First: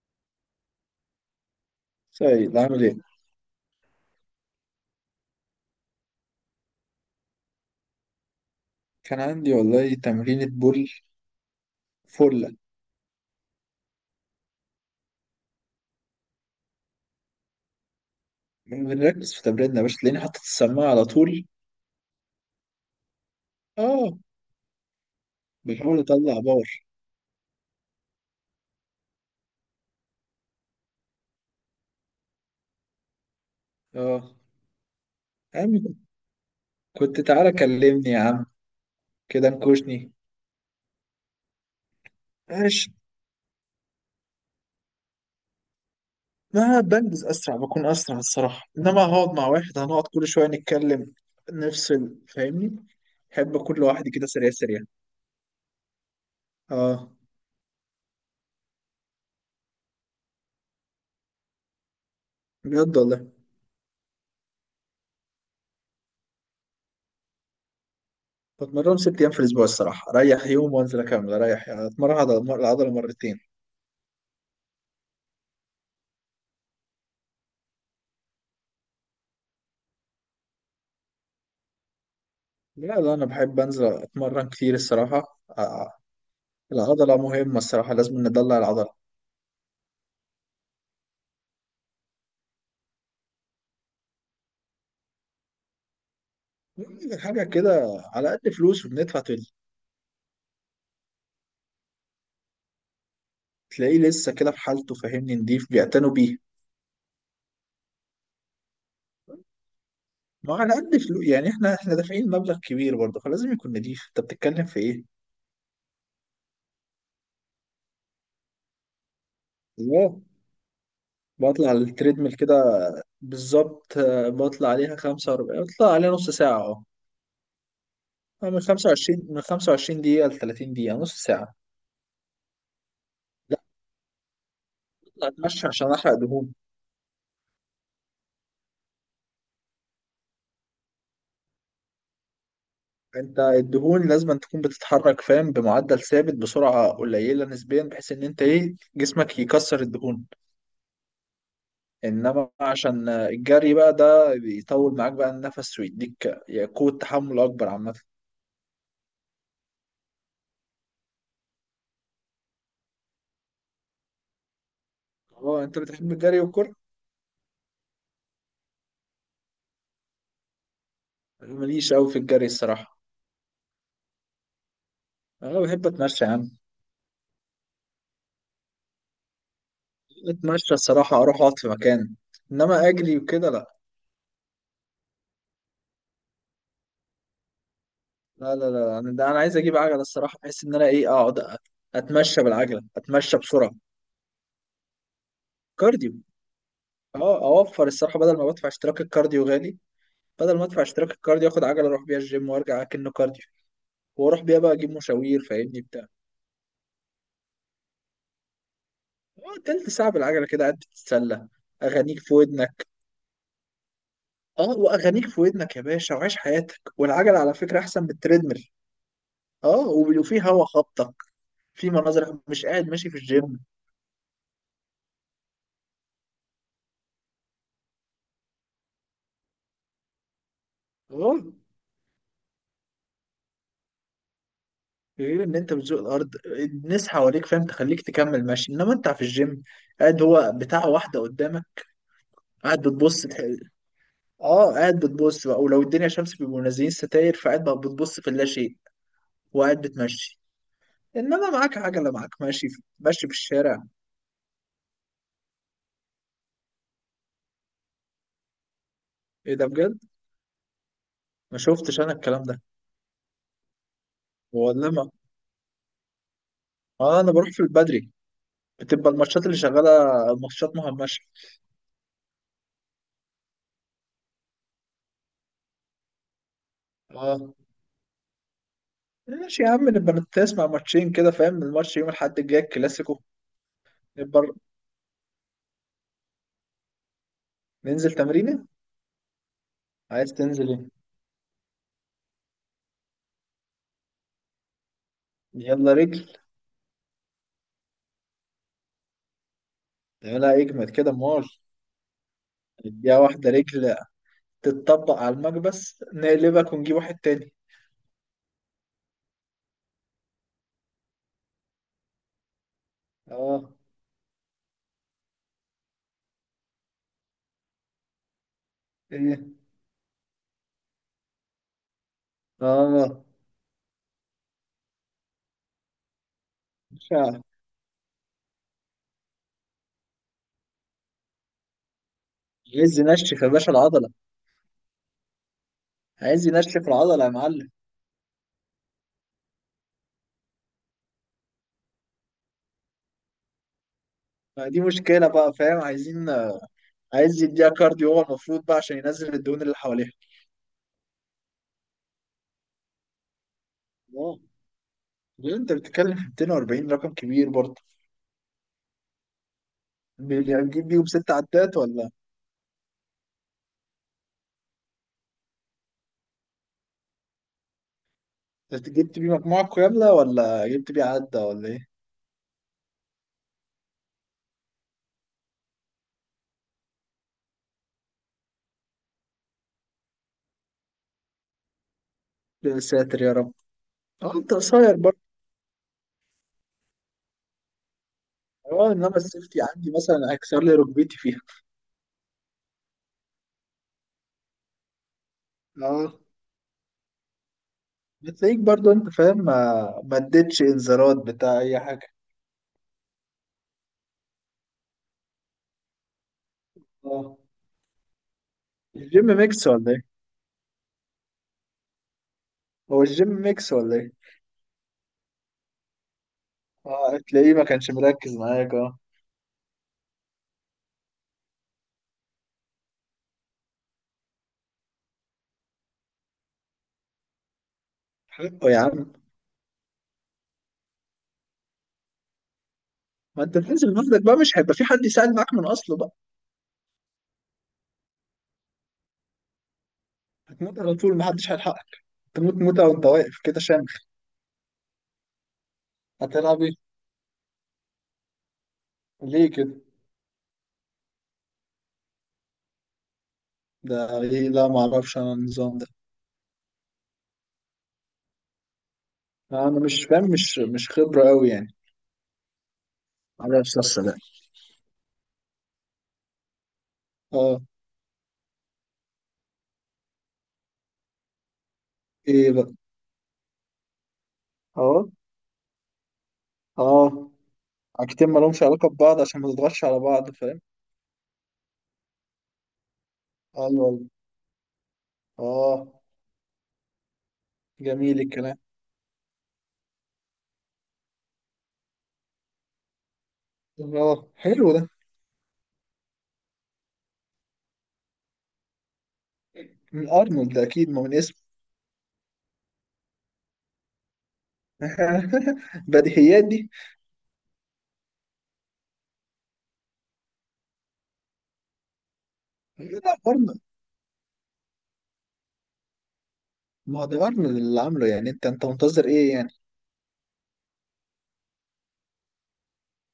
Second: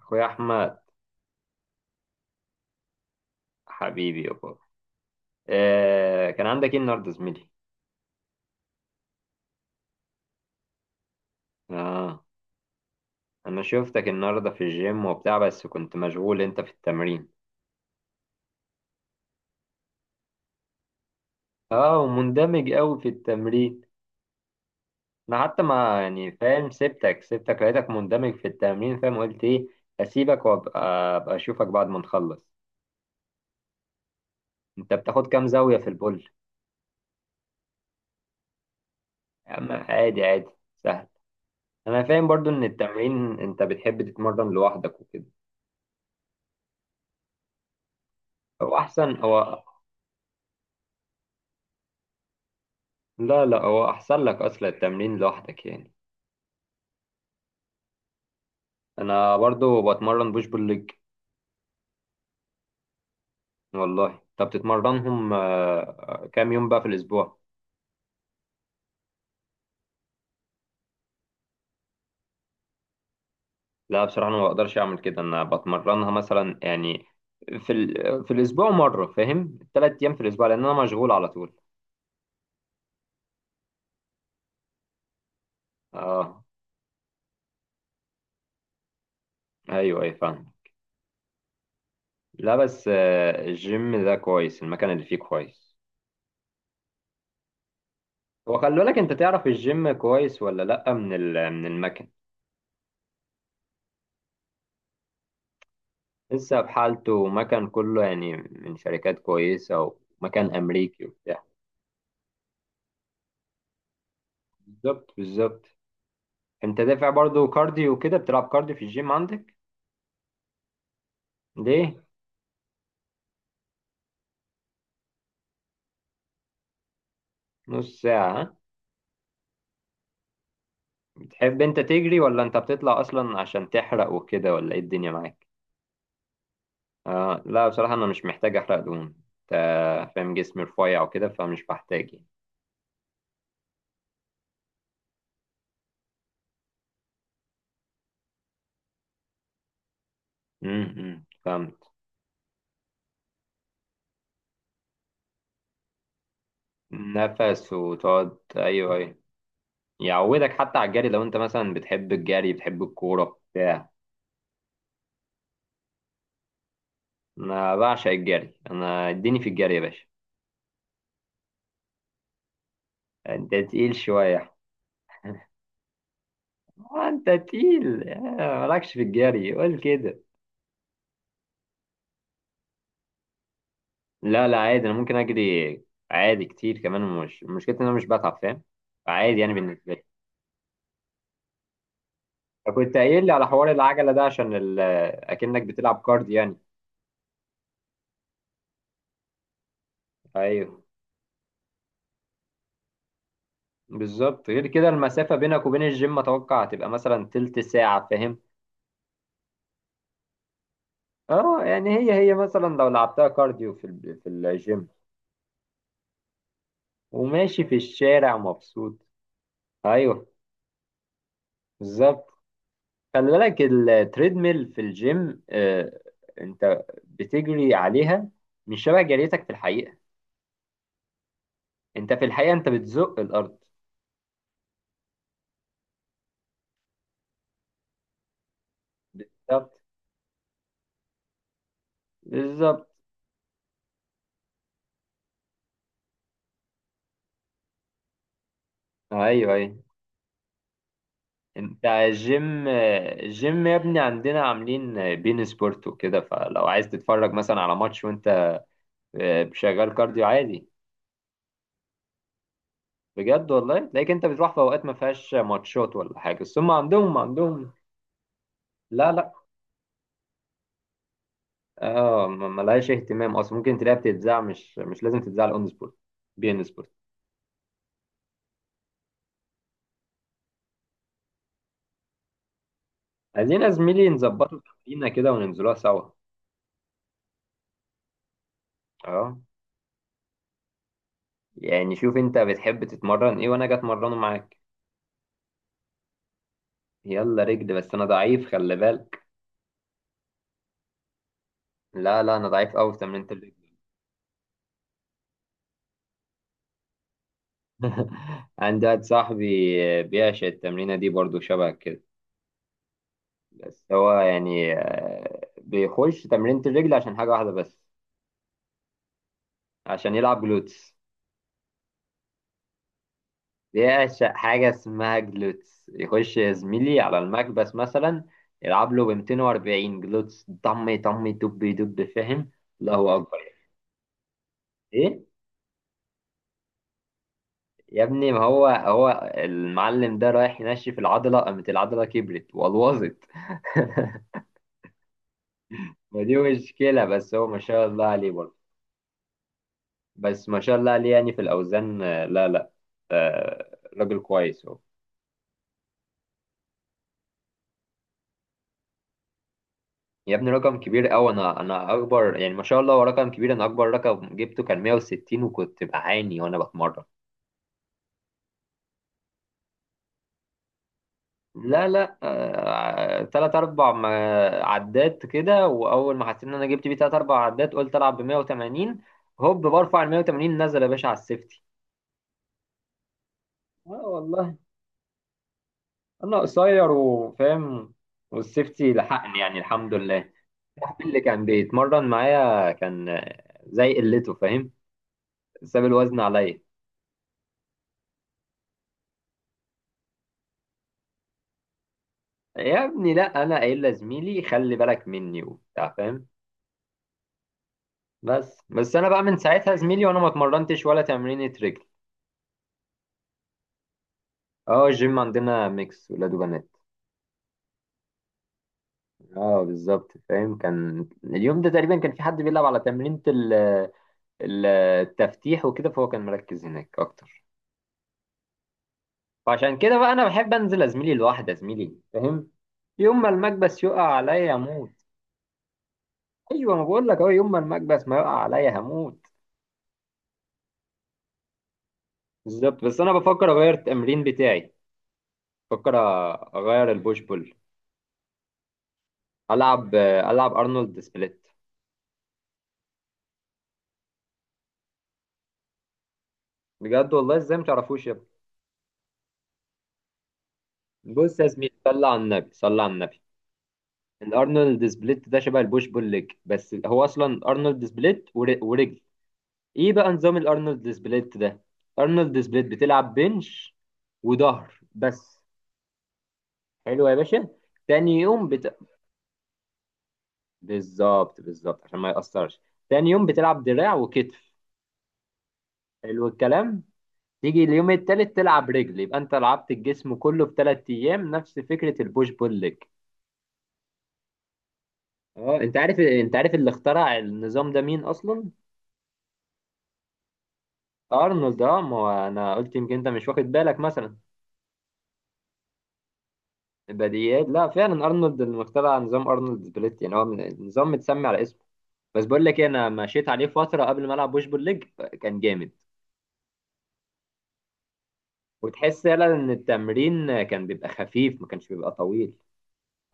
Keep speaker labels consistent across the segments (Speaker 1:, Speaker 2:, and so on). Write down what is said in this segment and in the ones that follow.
Speaker 1: اخويا احمد.
Speaker 2: سيد عامل ايه؟
Speaker 1: حبيبي يابا. كان عندك ايه النهارده زميلي؟
Speaker 2: كان عندي والله تمرينة بول
Speaker 1: اه.
Speaker 2: فلة.
Speaker 1: انا شفتك النهارده في الجيم وبتاع، بس كنت مشغول انت في التمرين.
Speaker 2: بنركز في تمريننا يا باشا، تلاقيني حاطط السماعة على طول.
Speaker 1: اه. ومندمج قوي في التمرين.
Speaker 2: اه،
Speaker 1: انا حتى
Speaker 2: بحاول
Speaker 1: ما يعني
Speaker 2: اطلع باور.
Speaker 1: فاهم، سبتك لقيتك مندمج في التمرين فاهم قلت ايه. اسيبك وابقى. ابقى اشوفك بعد ما نخلص.
Speaker 2: اه
Speaker 1: انت بتاخد كام
Speaker 2: يا
Speaker 1: زاوية
Speaker 2: عم،
Speaker 1: في البول؟
Speaker 2: كنت تعالى كلمني يا عم، كده
Speaker 1: يا عم
Speaker 2: نكوشني.
Speaker 1: عادي عادي، سهل. انا فاهم برضو ان
Speaker 2: ماشي.
Speaker 1: التمرين انت بتحب تتمرن لوحدك وكده.
Speaker 2: ما بنجز اسرع، بكون اسرع الصراحة،
Speaker 1: هو
Speaker 2: انما
Speaker 1: احسن
Speaker 2: هقعد مع
Speaker 1: هو.
Speaker 2: واحد هنقعد كل شوية نتكلم، نفصل فاهمني؟
Speaker 1: لا،
Speaker 2: احب
Speaker 1: لا،
Speaker 2: اكون
Speaker 1: هو
Speaker 2: لوحدي
Speaker 1: احسن
Speaker 2: كده
Speaker 1: لك
Speaker 2: سريع
Speaker 1: اصلا
Speaker 2: سريع.
Speaker 1: التمرين لوحدك يعني.
Speaker 2: اه،
Speaker 1: انا برضو بتمرن بوش بول ليج.
Speaker 2: بجد والله.
Speaker 1: والله طب بتتمرنهم كام يوم بقى في الاسبوع؟
Speaker 2: بتمرن ست ايام في الاسبوع الصراحة، اريح يوم وانزل اكمل، اريح يعني اتمرن على العضلة مرتين.
Speaker 1: لا بصراحه انا ما بقدرش اعمل كده، انا بتمرنها مثلا يعني في الاسبوع مره فاهم، 3 ايام في الاسبوع لان انا مشغول على طول.
Speaker 2: لا لا، أنا بحب أنزل أتمرن كتير الصراحة
Speaker 1: اه.
Speaker 2: العضلة مهمة الصراحة، لازم ندلع العضلة.
Speaker 1: ايوه اي فاهم. لا بس، الجيم ده كويس المكان اللي فيه كويس.
Speaker 2: حاجة كده على قد
Speaker 1: هو خلي
Speaker 2: فلوس
Speaker 1: بالك، انت
Speaker 2: وبندفع
Speaker 1: تعرف الجيم كويس ولا لا من المكان؟
Speaker 2: تلاقيه لسه كده في حالته فاهمني، نضيف بيعتنوا بيه.
Speaker 1: لسه بحالته ومكان كله يعني من شركات كويسة.
Speaker 2: ما
Speaker 1: ومكان
Speaker 2: على قد
Speaker 1: أمريكي
Speaker 2: فلوس
Speaker 1: وبتاع.
Speaker 2: يعني، احنا دافعين مبلغ كبير برضه، فلازم يكون نضيف، انت بتتكلم في ايه؟
Speaker 1: بالظبط، بالظبط. أنت دافع برضه كارديو وكده، بتلعب كارديو في الجيم عندك؟
Speaker 2: لا، بطلع على
Speaker 1: ليه؟
Speaker 2: التريدميل كده. بالظبط بطلع عليها 45، بطلع عليها نص ساعة. اه
Speaker 1: نص ساعة، ها؟
Speaker 2: من 25، من 25 دقيقة ل 30 دقيقة، نص ساعة.
Speaker 1: بتحب أنت تجري ولا أنت بتطلع أصلا
Speaker 2: لا،
Speaker 1: عشان تحرق وكده، ولا إيه الدنيا
Speaker 2: بطلع
Speaker 1: معاك؟
Speaker 2: اتمشى عشان احرق دهون.
Speaker 1: لا، بصراحة أنا مش محتاج أحرق دهون. أنت. فاهم، جسمي رفيع وكده فمش بحتاج يعني.
Speaker 2: انت الدهون لازم تكون بتتحرك فاهم، بمعدل ثابت بسرعه قليله نسبيا، بحيث ان انت ايه جسمك يكسر الدهون.
Speaker 1: فهمت.
Speaker 2: انما عشان الجري بقى ده بيطول معاك بقى النفس، ويديك قوه تحمل اكبر
Speaker 1: نفس
Speaker 2: عامه.
Speaker 1: وتقعد، أيوه، أيوه. يعودك حتى على الجري لو أنت مثلا بتحب الجري، بتحب الكورة بتاع.
Speaker 2: اه انت بتحب الجري والكره.
Speaker 1: انا بعشق الجري، انا اديني في الجري يا باشا.
Speaker 2: أنا ماليش قوي في الجري الصراحه.
Speaker 1: انت تقيل شويه يا أحمد.
Speaker 2: انا بحب اتمشى يا عم.
Speaker 1: انت تقيل. مالكش في الجري قول كده.
Speaker 2: اتمشى الصراحه، اروح اقعد في مكان، انما اجري وكده لا
Speaker 1: لا، لا، عادي انا ممكن اجري. عادي كتير كمان، مش مشكلتي ان انا مش بتعب
Speaker 2: لا.
Speaker 1: فاهم.
Speaker 2: لا لا، انا
Speaker 1: عادي يعني
Speaker 2: عايز اجيب
Speaker 1: بالنسبه
Speaker 2: عجله
Speaker 1: لي.
Speaker 2: الصراحه، بحيث ان انا ايه اقعد اتمشى بالعجله،
Speaker 1: كنت قايل لي
Speaker 2: اتمشى
Speaker 1: على حوار
Speaker 2: بسرعه.
Speaker 1: العجله ده عشان اكنك بتلعب
Speaker 2: كارديو.
Speaker 1: كارد يعني.
Speaker 2: اه، اوفر الصراحه، بدل ما بدفع اشتراك الكارديو غالي، بدل ما ادفع
Speaker 1: ايوه.
Speaker 2: اشتراك الكارديو اخد عجله، اروح بيها الجيم وارجع اكنه كارديو، واروح
Speaker 1: بالظبط.
Speaker 2: بيها
Speaker 1: غير
Speaker 2: بقى
Speaker 1: كده
Speaker 2: اجيب
Speaker 1: المسافه
Speaker 2: مشاوير
Speaker 1: بينك
Speaker 2: فاهمني
Speaker 1: وبين
Speaker 2: بتاع.
Speaker 1: الجيم اتوقع هتبقى مثلا تلت ساعه فاهم.
Speaker 2: اه، تلت ساعه بالعجله كده قاعد تتسلى،
Speaker 1: اه، يعني هي
Speaker 2: اغانيك
Speaker 1: هي
Speaker 2: في
Speaker 1: مثلا
Speaker 2: ودنك.
Speaker 1: لو لعبتها كارديو في
Speaker 2: اه،
Speaker 1: الجيم.
Speaker 2: واغانيك في ودنك يا باشا، وعيش حياتك. والعجله على
Speaker 1: وماشي في
Speaker 2: فكره احسن من
Speaker 1: الشارع
Speaker 2: التريدميل.
Speaker 1: مبسوط.
Speaker 2: اه
Speaker 1: ايوه.
Speaker 2: وفي هوا خبطك، في
Speaker 1: بالظبط.
Speaker 2: مناظر، مش قاعد ماشي في
Speaker 1: خلي
Speaker 2: الجيم.
Speaker 1: بالك التريدميل في الجيم، انت بتجري عليها مش شبه جريتك في الحقيقة.
Speaker 2: اه،
Speaker 1: انت في الحقيقة انت بتزق الارض.
Speaker 2: غير ان انت بتزوق الارض، الناس حواليك فاهم تخليك تكمل ماشي، انما انت في الجيم
Speaker 1: بالظبط،
Speaker 2: قاعد هو بتاع واحده قدامك، قاعد
Speaker 1: بالظبط.
Speaker 2: بتبص. اه، قاعد بتبص بقى، ولو الدنيا شمس بيبقوا منزلين ستاير فقاعد بقى بتبص في اللاشيء
Speaker 1: ايوه، ايوه.
Speaker 2: وقاعد بتمشي. انما معاك
Speaker 1: انت
Speaker 2: عجله، معاك ماشي في
Speaker 1: الجيم يا
Speaker 2: الشارع.
Speaker 1: ابني عندنا عاملين بين سبورت وكده، فلو عايز تتفرج مثلا على ماتش وانت
Speaker 2: ايه ده
Speaker 1: شغال
Speaker 2: بجد؟
Speaker 1: كارديو عادي.
Speaker 2: ما شفتش انا الكلام ده.
Speaker 1: بجد والله تلاقيك انت بتروح في اوقات
Speaker 2: والله
Speaker 1: ما
Speaker 2: ما.
Speaker 1: فيهاش ماتشات ولا حاجة، بس هم عندهم
Speaker 2: اه، انا بروح في
Speaker 1: عندهم
Speaker 2: البدري، بتبقى
Speaker 1: لا، لا.
Speaker 2: الماتشات اللي شغاله ماتشات مهمشه.
Speaker 1: اه، ملهاش اهتمام اصلا، ممكن تلاقيها بتتذاع مش لازم تتذاع على اون سبورت. بي ان سبورت.
Speaker 2: اه ماشي يا عم، نبقى نسمع ماتشين كده فاهم، الماتش يوم الاحد الجاي الكلاسيكو.
Speaker 1: عايزين يا زميلي
Speaker 2: نبقى
Speaker 1: نظبطوا تمرينه كده وننزلوها سوا.
Speaker 2: ننزل تمرينه.
Speaker 1: اه،
Speaker 2: عايز تنزل ايه؟
Speaker 1: يعني شوف انت بتحب تتمرن ايه وانا اجي اتمرنه معاك.
Speaker 2: يلا رجل.
Speaker 1: يلا رجل، بس انا ضعيف خلي بالك.
Speaker 2: لا، اجمد كده مول.
Speaker 1: لا، لا، انا ضعيف قوي في
Speaker 2: نديها
Speaker 1: تمرينة
Speaker 2: واحده
Speaker 1: الرجل.
Speaker 2: رجل، تتطبق على المكبس نقلبك ونجيب واحد تاني.
Speaker 1: عندي واحد صاحبي بيعشق التمرينة دي برضو شبه كده.
Speaker 2: اه.
Speaker 1: بس هو يعني بيخش تمرينة الرجل عشان حاجة واحدة بس.
Speaker 2: ايه.
Speaker 1: عشان يلعب جلوتس.
Speaker 2: اه.
Speaker 1: بيعشق حاجة اسمها جلوتس، يخش يا زميلي على
Speaker 2: باشا.
Speaker 1: المكبس مثلا يلعب له ب 240 جلوتس، طم طم دب دب فاهم.
Speaker 2: عايز
Speaker 1: الله أكبر.
Speaker 2: ينشف يا باشا العضلة.
Speaker 1: إيه؟
Speaker 2: عايز ينشف العضلة يا معلم.
Speaker 1: يا ابني ما هو المعلم ده رايح ينشف العضلة، قامت العضلة كبرت والوظت.
Speaker 2: ما دي مشكلة بقى فاهم،
Speaker 1: ما
Speaker 2: عايزين.
Speaker 1: دي مشكلة، بس
Speaker 2: عايز
Speaker 1: هو ما
Speaker 2: يديها
Speaker 1: شاء الله
Speaker 2: كارديو هو
Speaker 1: عليه برضه.
Speaker 2: المفروض بقى عشان ينزل الدهون اللي حواليها.
Speaker 1: بس ما شاء الله عليه يعني في الأوزان، لا، لا. راجل
Speaker 2: اه،
Speaker 1: كويس هو.
Speaker 2: ليه انت بتتكلم في 240، رقم كبير برضه؟
Speaker 1: يا ابني
Speaker 2: يعني
Speaker 1: رقم
Speaker 2: جبت
Speaker 1: كبير
Speaker 2: بيهم
Speaker 1: قوي،
Speaker 2: ست
Speaker 1: انا
Speaker 2: عدات،
Speaker 1: انا
Speaker 2: ولا
Speaker 1: اكبر يعني ما شاء الله، هو رقم كبير، انا اكبر رقم جبته كان 160 وكنت بعاني وانا بتمرن.
Speaker 2: جبت بيه مجموعة كاملة، ولا جبت بيه عدة ولا ايه؟
Speaker 1: لا، لا، تلات اربع عدات كده، واول ما حسيت ان انا جبت بيه تلات اربع عدات، قلت العب ب 180. هوب برفع ال 180 نزل يا باشا على السيفتي.
Speaker 2: يا ساتر يا رب.
Speaker 1: اه
Speaker 2: اه
Speaker 1: والله.
Speaker 2: انت قصير برضه.
Speaker 1: انا قصير وفاهم. والسيفتي
Speaker 2: اه، انما
Speaker 1: لحقني يعني
Speaker 2: السيفتي عندي
Speaker 1: الحمد لله.
Speaker 2: مثلا هكسر لي
Speaker 1: صاحبي
Speaker 2: ركبتي
Speaker 1: اللي
Speaker 2: فيها.
Speaker 1: كان بيتمرن معايا كان زي قلته فاهم، ساب الوزن
Speaker 2: اه،
Speaker 1: عليا.
Speaker 2: بتلاقيك برضو انت فاهم، ما اديتش انذارات بتاع اي حاجه.
Speaker 1: يا ابني لا، انا قايل لزميلي خلي بالك مني وبتاع فاهم.
Speaker 2: اه
Speaker 1: بس انا بقى
Speaker 2: الجيم
Speaker 1: من
Speaker 2: ميكس
Speaker 1: ساعتها
Speaker 2: ولا ايه؟
Speaker 1: زميلي وانا ما اتمرنتش ولا تمرينة رجل.
Speaker 2: هو الجيم ميكس ولا ايه؟
Speaker 1: اه، الجيم عندنا ميكس ولاد وبنات.
Speaker 2: اه، تلاقيه ما كانش مركز معاك اه.
Speaker 1: اه، بالظبط فاهم، كان اليوم ده تقريبا كان في حد بيلعب على تمرينة التفتيح وكده، فهو كان مركز هناك اكتر.
Speaker 2: حقه يا عم.
Speaker 1: فعشان كده بقى، انا بحب انزل ازميلي لوحدي، ازميلي فاهم. يوم ما
Speaker 2: ما انت
Speaker 1: المكبس
Speaker 2: بتنزل
Speaker 1: يقع
Speaker 2: لوحدك بقى،
Speaker 1: عليا
Speaker 2: مش هيبقى في
Speaker 1: هموت.
Speaker 2: حد يساعد معاك من اصله بقى.
Speaker 1: ايوه، ما بقول لك اهو، يوم ما المكبس ما يقع عليا هموت.
Speaker 2: هتموت على طول، ما حدش هيلحقك. تموت
Speaker 1: بالظبط.
Speaker 2: موتة
Speaker 1: بس
Speaker 2: وانت
Speaker 1: انا
Speaker 2: واقف
Speaker 1: بفكر
Speaker 2: كده
Speaker 1: اغير
Speaker 2: شامخ.
Speaker 1: التمرين بتاعي. بفكر.
Speaker 2: هتلعب ايه؟
Speaker 1: اغير البوش بول.
Speaker 2: ليه كده؟
Speaker 1: العب ارنولد سبليت.
Speaker 2: ده ايه؟ لا ما اعرفش انا النظام ده.
Speaker 1: بجد والله، ازاي ما تعرفوش يا ابني؟
Speaker 2: لا انا مش فاهم، مش خبره
Speaker 1: بص يا
Speaker 2: قوي
Speaker 1: زميلي،
Speaker 2: يعني.
Speaker 1: صلى على النبي، صلى على النبي.
Speaker 2: معرفش الصراحه.
Speaker 1: الارنولد سبليت ده شبه البوش بول ليج، بس هو اصلا
Speaker 2: اه.
Speaker 1: ارنولد سبليت ورجل. ايه بقى نظام الارنولد سبليت ده؟ ارنولد
Speaker 2: ايه
Speaker 1: سبليت
Speaker 2: بقى؟
Speaker 1: بتلعب بنش وظهر
Speaker 2: اه.
Speaker 1: بس. حلو يا
Speaker 2: اه.
Speaker 1: باشا. تاني
Speaker 2: حاجتين ما
Speaker 1: يوم
Speaker 2: لهمش
Speaker 1: بت...
Speaker 2: علاقة ببعض عشان ما تضغطش على بعض فاهم.
Speaker 1: بالظبط، بالظبط، عشان ما يأثرش. تاني يوم بتلعب دراع
Speaker 2: ايوه.
Speaker 1: وكتف.
Speaker 2: اه.
Speaker 1: حلو الكلام. تيجي اليوم
Speaker 2: جميل
Speaker 1: التالت
Speaker 2: الكلام.
Speaker 1: تلعب رجل، يبقى انت لعبت الجسم كله في 3 ايام، نفس فكره البوش بول ليج.
Speaker 2: اه، حلو ده.
Speaker 1: اه، انت عارف اللي اخترع النظام ده مين اصلا؟
Speaker 2: من ارنولد ده اكيد، ما من اسمه.
Speaker 1: ارنولد. اه، ما هو انا قلت يمكن انت مش واخد بالك مثلا.
Speaker 2: بديهيات دي.
Speaker 1: البديهيات، لا فعلا، ارنولد اللي اخترع نظام ارنولد سبليت يعني هو النظام متسمي على اسمه. بس، بقول لك ايه، انا
Speaker 2: لا
Speaker 1: مشيت عليه
Speaker 2: ارنولد.
Speaker 1: فتره قبل ما العب بوش بول ليج. كان جامد.
Speaker 2: ما هو ده ارنولد اللي عامله يعني، انت
Speaker 1: وتحس
Speaker 2: منتظر
Speaker 1: فعلا
Speaker 2: ايه يعني.
Speaker 1: ان التمرين كان بيبقى خفيف، ما كانش بيبقى طويل.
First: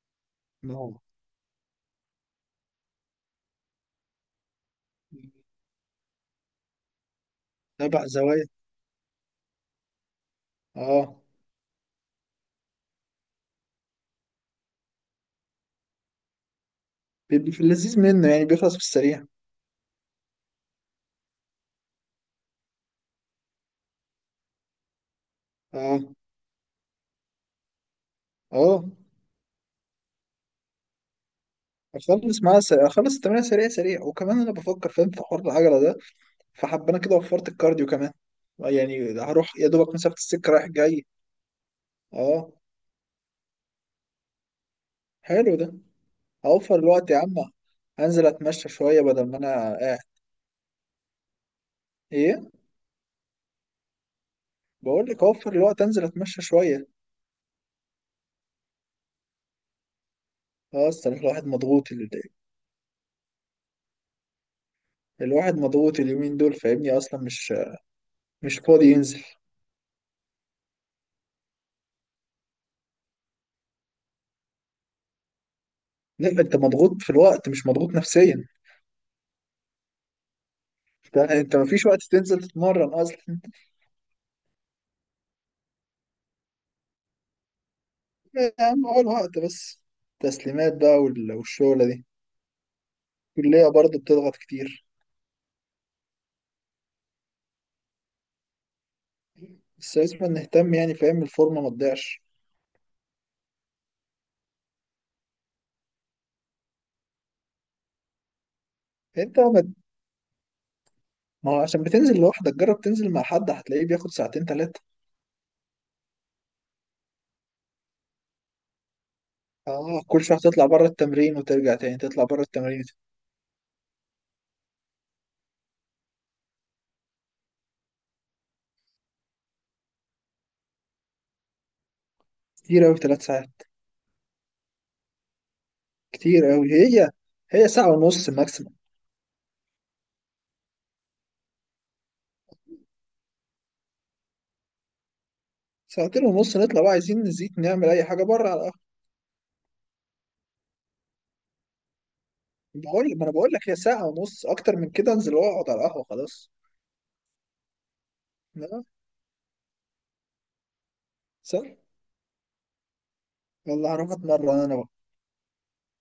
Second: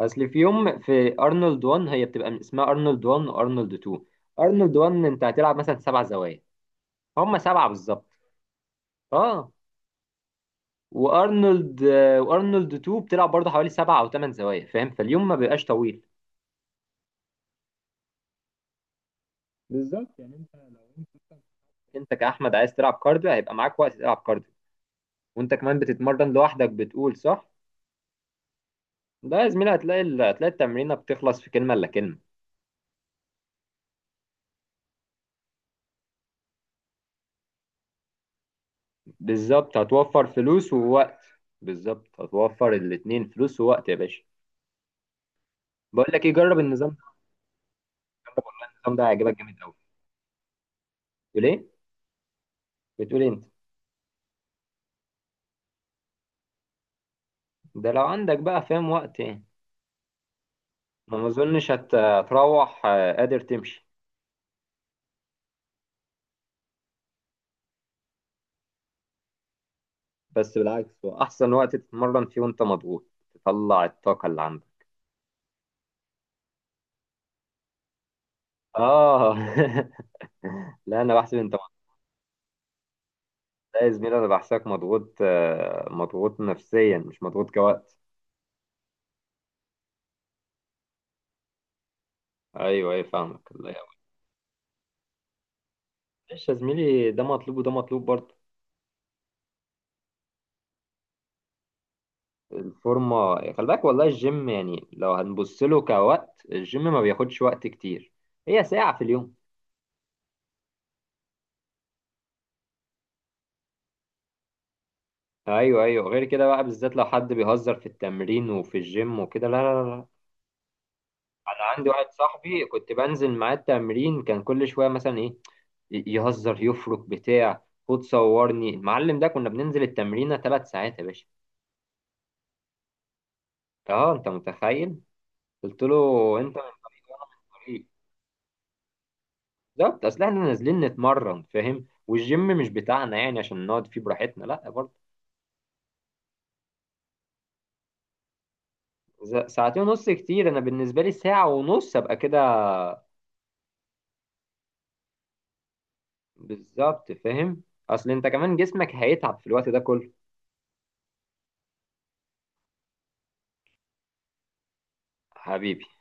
Speaker 1: اصل في
Speaker 2: ما
Speaker 1: يوم
Speaker 2: هو.
Speaker 1: في ارنولد 1، هي بتبقى من اسمها ارنولد 1 وارنولد 2. ارنولد 1 انت هتلعب مثلا سبع زوايا. هم سبعه بالظبط.
Speaker 2: تبع زوايا.
Speaker 1: اه،
Speaker 2: اه.
Speaker 1: وارنولد 2 بتلعب برضه حوالي سبعه او ثمان زوايا فاهم، فاليوم ما بيبقاش طويل.
Speaker 2: بيبقى في اللذيذ منه يعني، بيخلص في السريع.
Speaker 1: بالظبط، يعني انت لو انت. انت كاحمد عايز تلعب كارديو، هيبقى معاك وقت تلعب كارديو. وانت كمان
Speaker 2: اه.
Speaker 1: بتتمرن لوحدك بتقول صح.
Speaker 2: اه.
Speaker 1: لا يا زميلي، هتلاقي التمرينه بتخلص في كلمه الا كلمه.
Speaker 2: اخلص معاه سريع، اخلص التمرين سريع سريع، وكمان انا بفكر فاهم في حوار العجله ده، فحب انا كده وفرت الكارديو كمان. يعني هروح يا
Speaker 1: بالظبط،
Speaker 2: دوبك مسافه
Speaker 1: هتوفر
Speaker 2: السكه رايح
Speaker 1: فلوس
Speaker 2: جاي.
Speaker 1: ووقت. بالظبط،
Speaker 2: اه،
Speaker 1: هتوفر الاتنين فلوس ووقت يا باشا.
Speaker 2: حلو ده.
Speaker 1: بقول لك ايه، جرب
Speaker 2: اوفر
Speaker 1: النظام
Speaker 2: الوقت
Speaker 1: ده.
Speaker 2: يا عم، انزل
Speaker 1: جرب والله،
Speaker 2: اتمشى
Speaker 1: النظام
Speaker 2: شويه
Speaker 1: ده
Speaker 2: بدل ما
Speaker 1: هيعجبك
Speaker 2: انا
Speaker 1: جامد قوي.
Speaker 2: قاعد.
Speaker 1: بتقول ايه؟
Speaker 2: ايه.
Speaker 1: بتقول إيه انت؟
Speaker 2: بقول لك اوفر الوقت، انزل اتمشى شويه.
Speaker 1: ده لو عندك بقى فاهم وقت يعني.
Speaker 2: اه، اصل
Speaker 1: ما
Speaker 2: الواحد
Speaker 1: اظنش
Speaker 2: مضغوط
Speaker 1: هتروح قادر تمشي.
Speaker 2: الواحد مضغوط اليومين دول فاهمني، اصلا مش فاضي ينزل.
Speaker 1: بس بالعكس، هو احسن وقت تتمرن فيه وانت مضغوط. تطلع الطاقه اللي عندك.
Speaker 2: لا انت مضغوط في الوقت، مش مضغوط نفسيا.
Speaker 1: اه. لا، انا
Speaker 2: انت
Speaker 1: بحسب انت.
Speaker 2: انت مفيش وقت تنزل تتمرن اصلا.
Speaker 1: لا يا زميلي، انا بحسك مضغوط، مضغوط نفسيا مش مضغوط كوقت.
Speaker 2: لا يا عم، هو الوقت بس. تسليمات بقى والشغله دي.
Speaker 1: ايوه، ايوه، فاهمك،
Speaker 2: الكليه
Speaker 1: لا،
Speaker 2: برضه بتضغط كتير.
Speaker 1: معلش يا زميلي، ده مطلوب وده مطلوب برضه.
Speaker 2: بس لازم نهتم يعني فاهم، الفورمه ما تضيعش.
Speaker 1: الفورمة خلي بالك، والله الجيم يعني لو هنبص له كوقت، الجيم ما بياخدش وقت كتير. هي ساعة في اليوم.
Speaker 2: انت. ما هو عشان بتنزل لوحدك، جرب تنزل مع حد هتلاقيه بياخد ساعتين تلاتة.
Speaker 1: ايوه، ايوه، غير كده بقى، بالذات لو حد بيهزر في التمرين وفي الجيم وكده، لا لا لا
Speaker 2: اه،
Speaker 1: لا.
Speaker 2: كل شوية تطلع بره التمرين
Speaker 1: انا
Speaker 2: وترجع
Speaker 1: عندي
Speaker 2: تاني
Speaker 1: واحد
Speaker 2: تطلع بره
Speaker 1: صاحبي
Speaker 2: التمرين
Speaker 1: كنت بنزل معاه التمرين كان كل شويه مثلا ايه يهزر يفرك بتاع. خد صورني المعلم ده، كنا بننزل التمرينه 3 ساعات يا باشا.
Speaker 2: كتير أوي تلات ساعات.
Speaker 1: اه، انت متخيل؟ قلت له
Speaker 2: كتير
Speaker 1: انت من
Speaker 2: أوي
Speaker 1: طريق
Speaker 2: هي.
Speaker 1: وانا من
Speaker 2: هي
Speaker 1: طريق.
Speaker 2: ساعة ونص ماكسيموم.
Speaker 1: بالظبط، اصل احنا نازلين نتمرن فاهم، والجيم مش بتاعنا يعني عشان نقعد فيه براحتنا، لا برضه.
Speaker 2: ساعتين ونص نطلع بقى، عايزين نزيد نعمل أي حاجة بره على القهوة.
Speaker 1: ساعتين ونص كتير، انا بالنسبه لي ساعه ونص ابقى كده.
Speaker 2: بقول ما أنا بقول لك، هي ساعة ونص، أكتر من كده أنزل وأقعد على القهوة خلاص.
Speaker 1: بالظبط فاهم. اصل انت كمان
Speaker 2: لا.
Speaker 1: جسمك هيتعب في الوقت ده كله.
Speaker 2: صح. والله هروح أتمرن أنا بقى.
Speaker 1: حبيبي.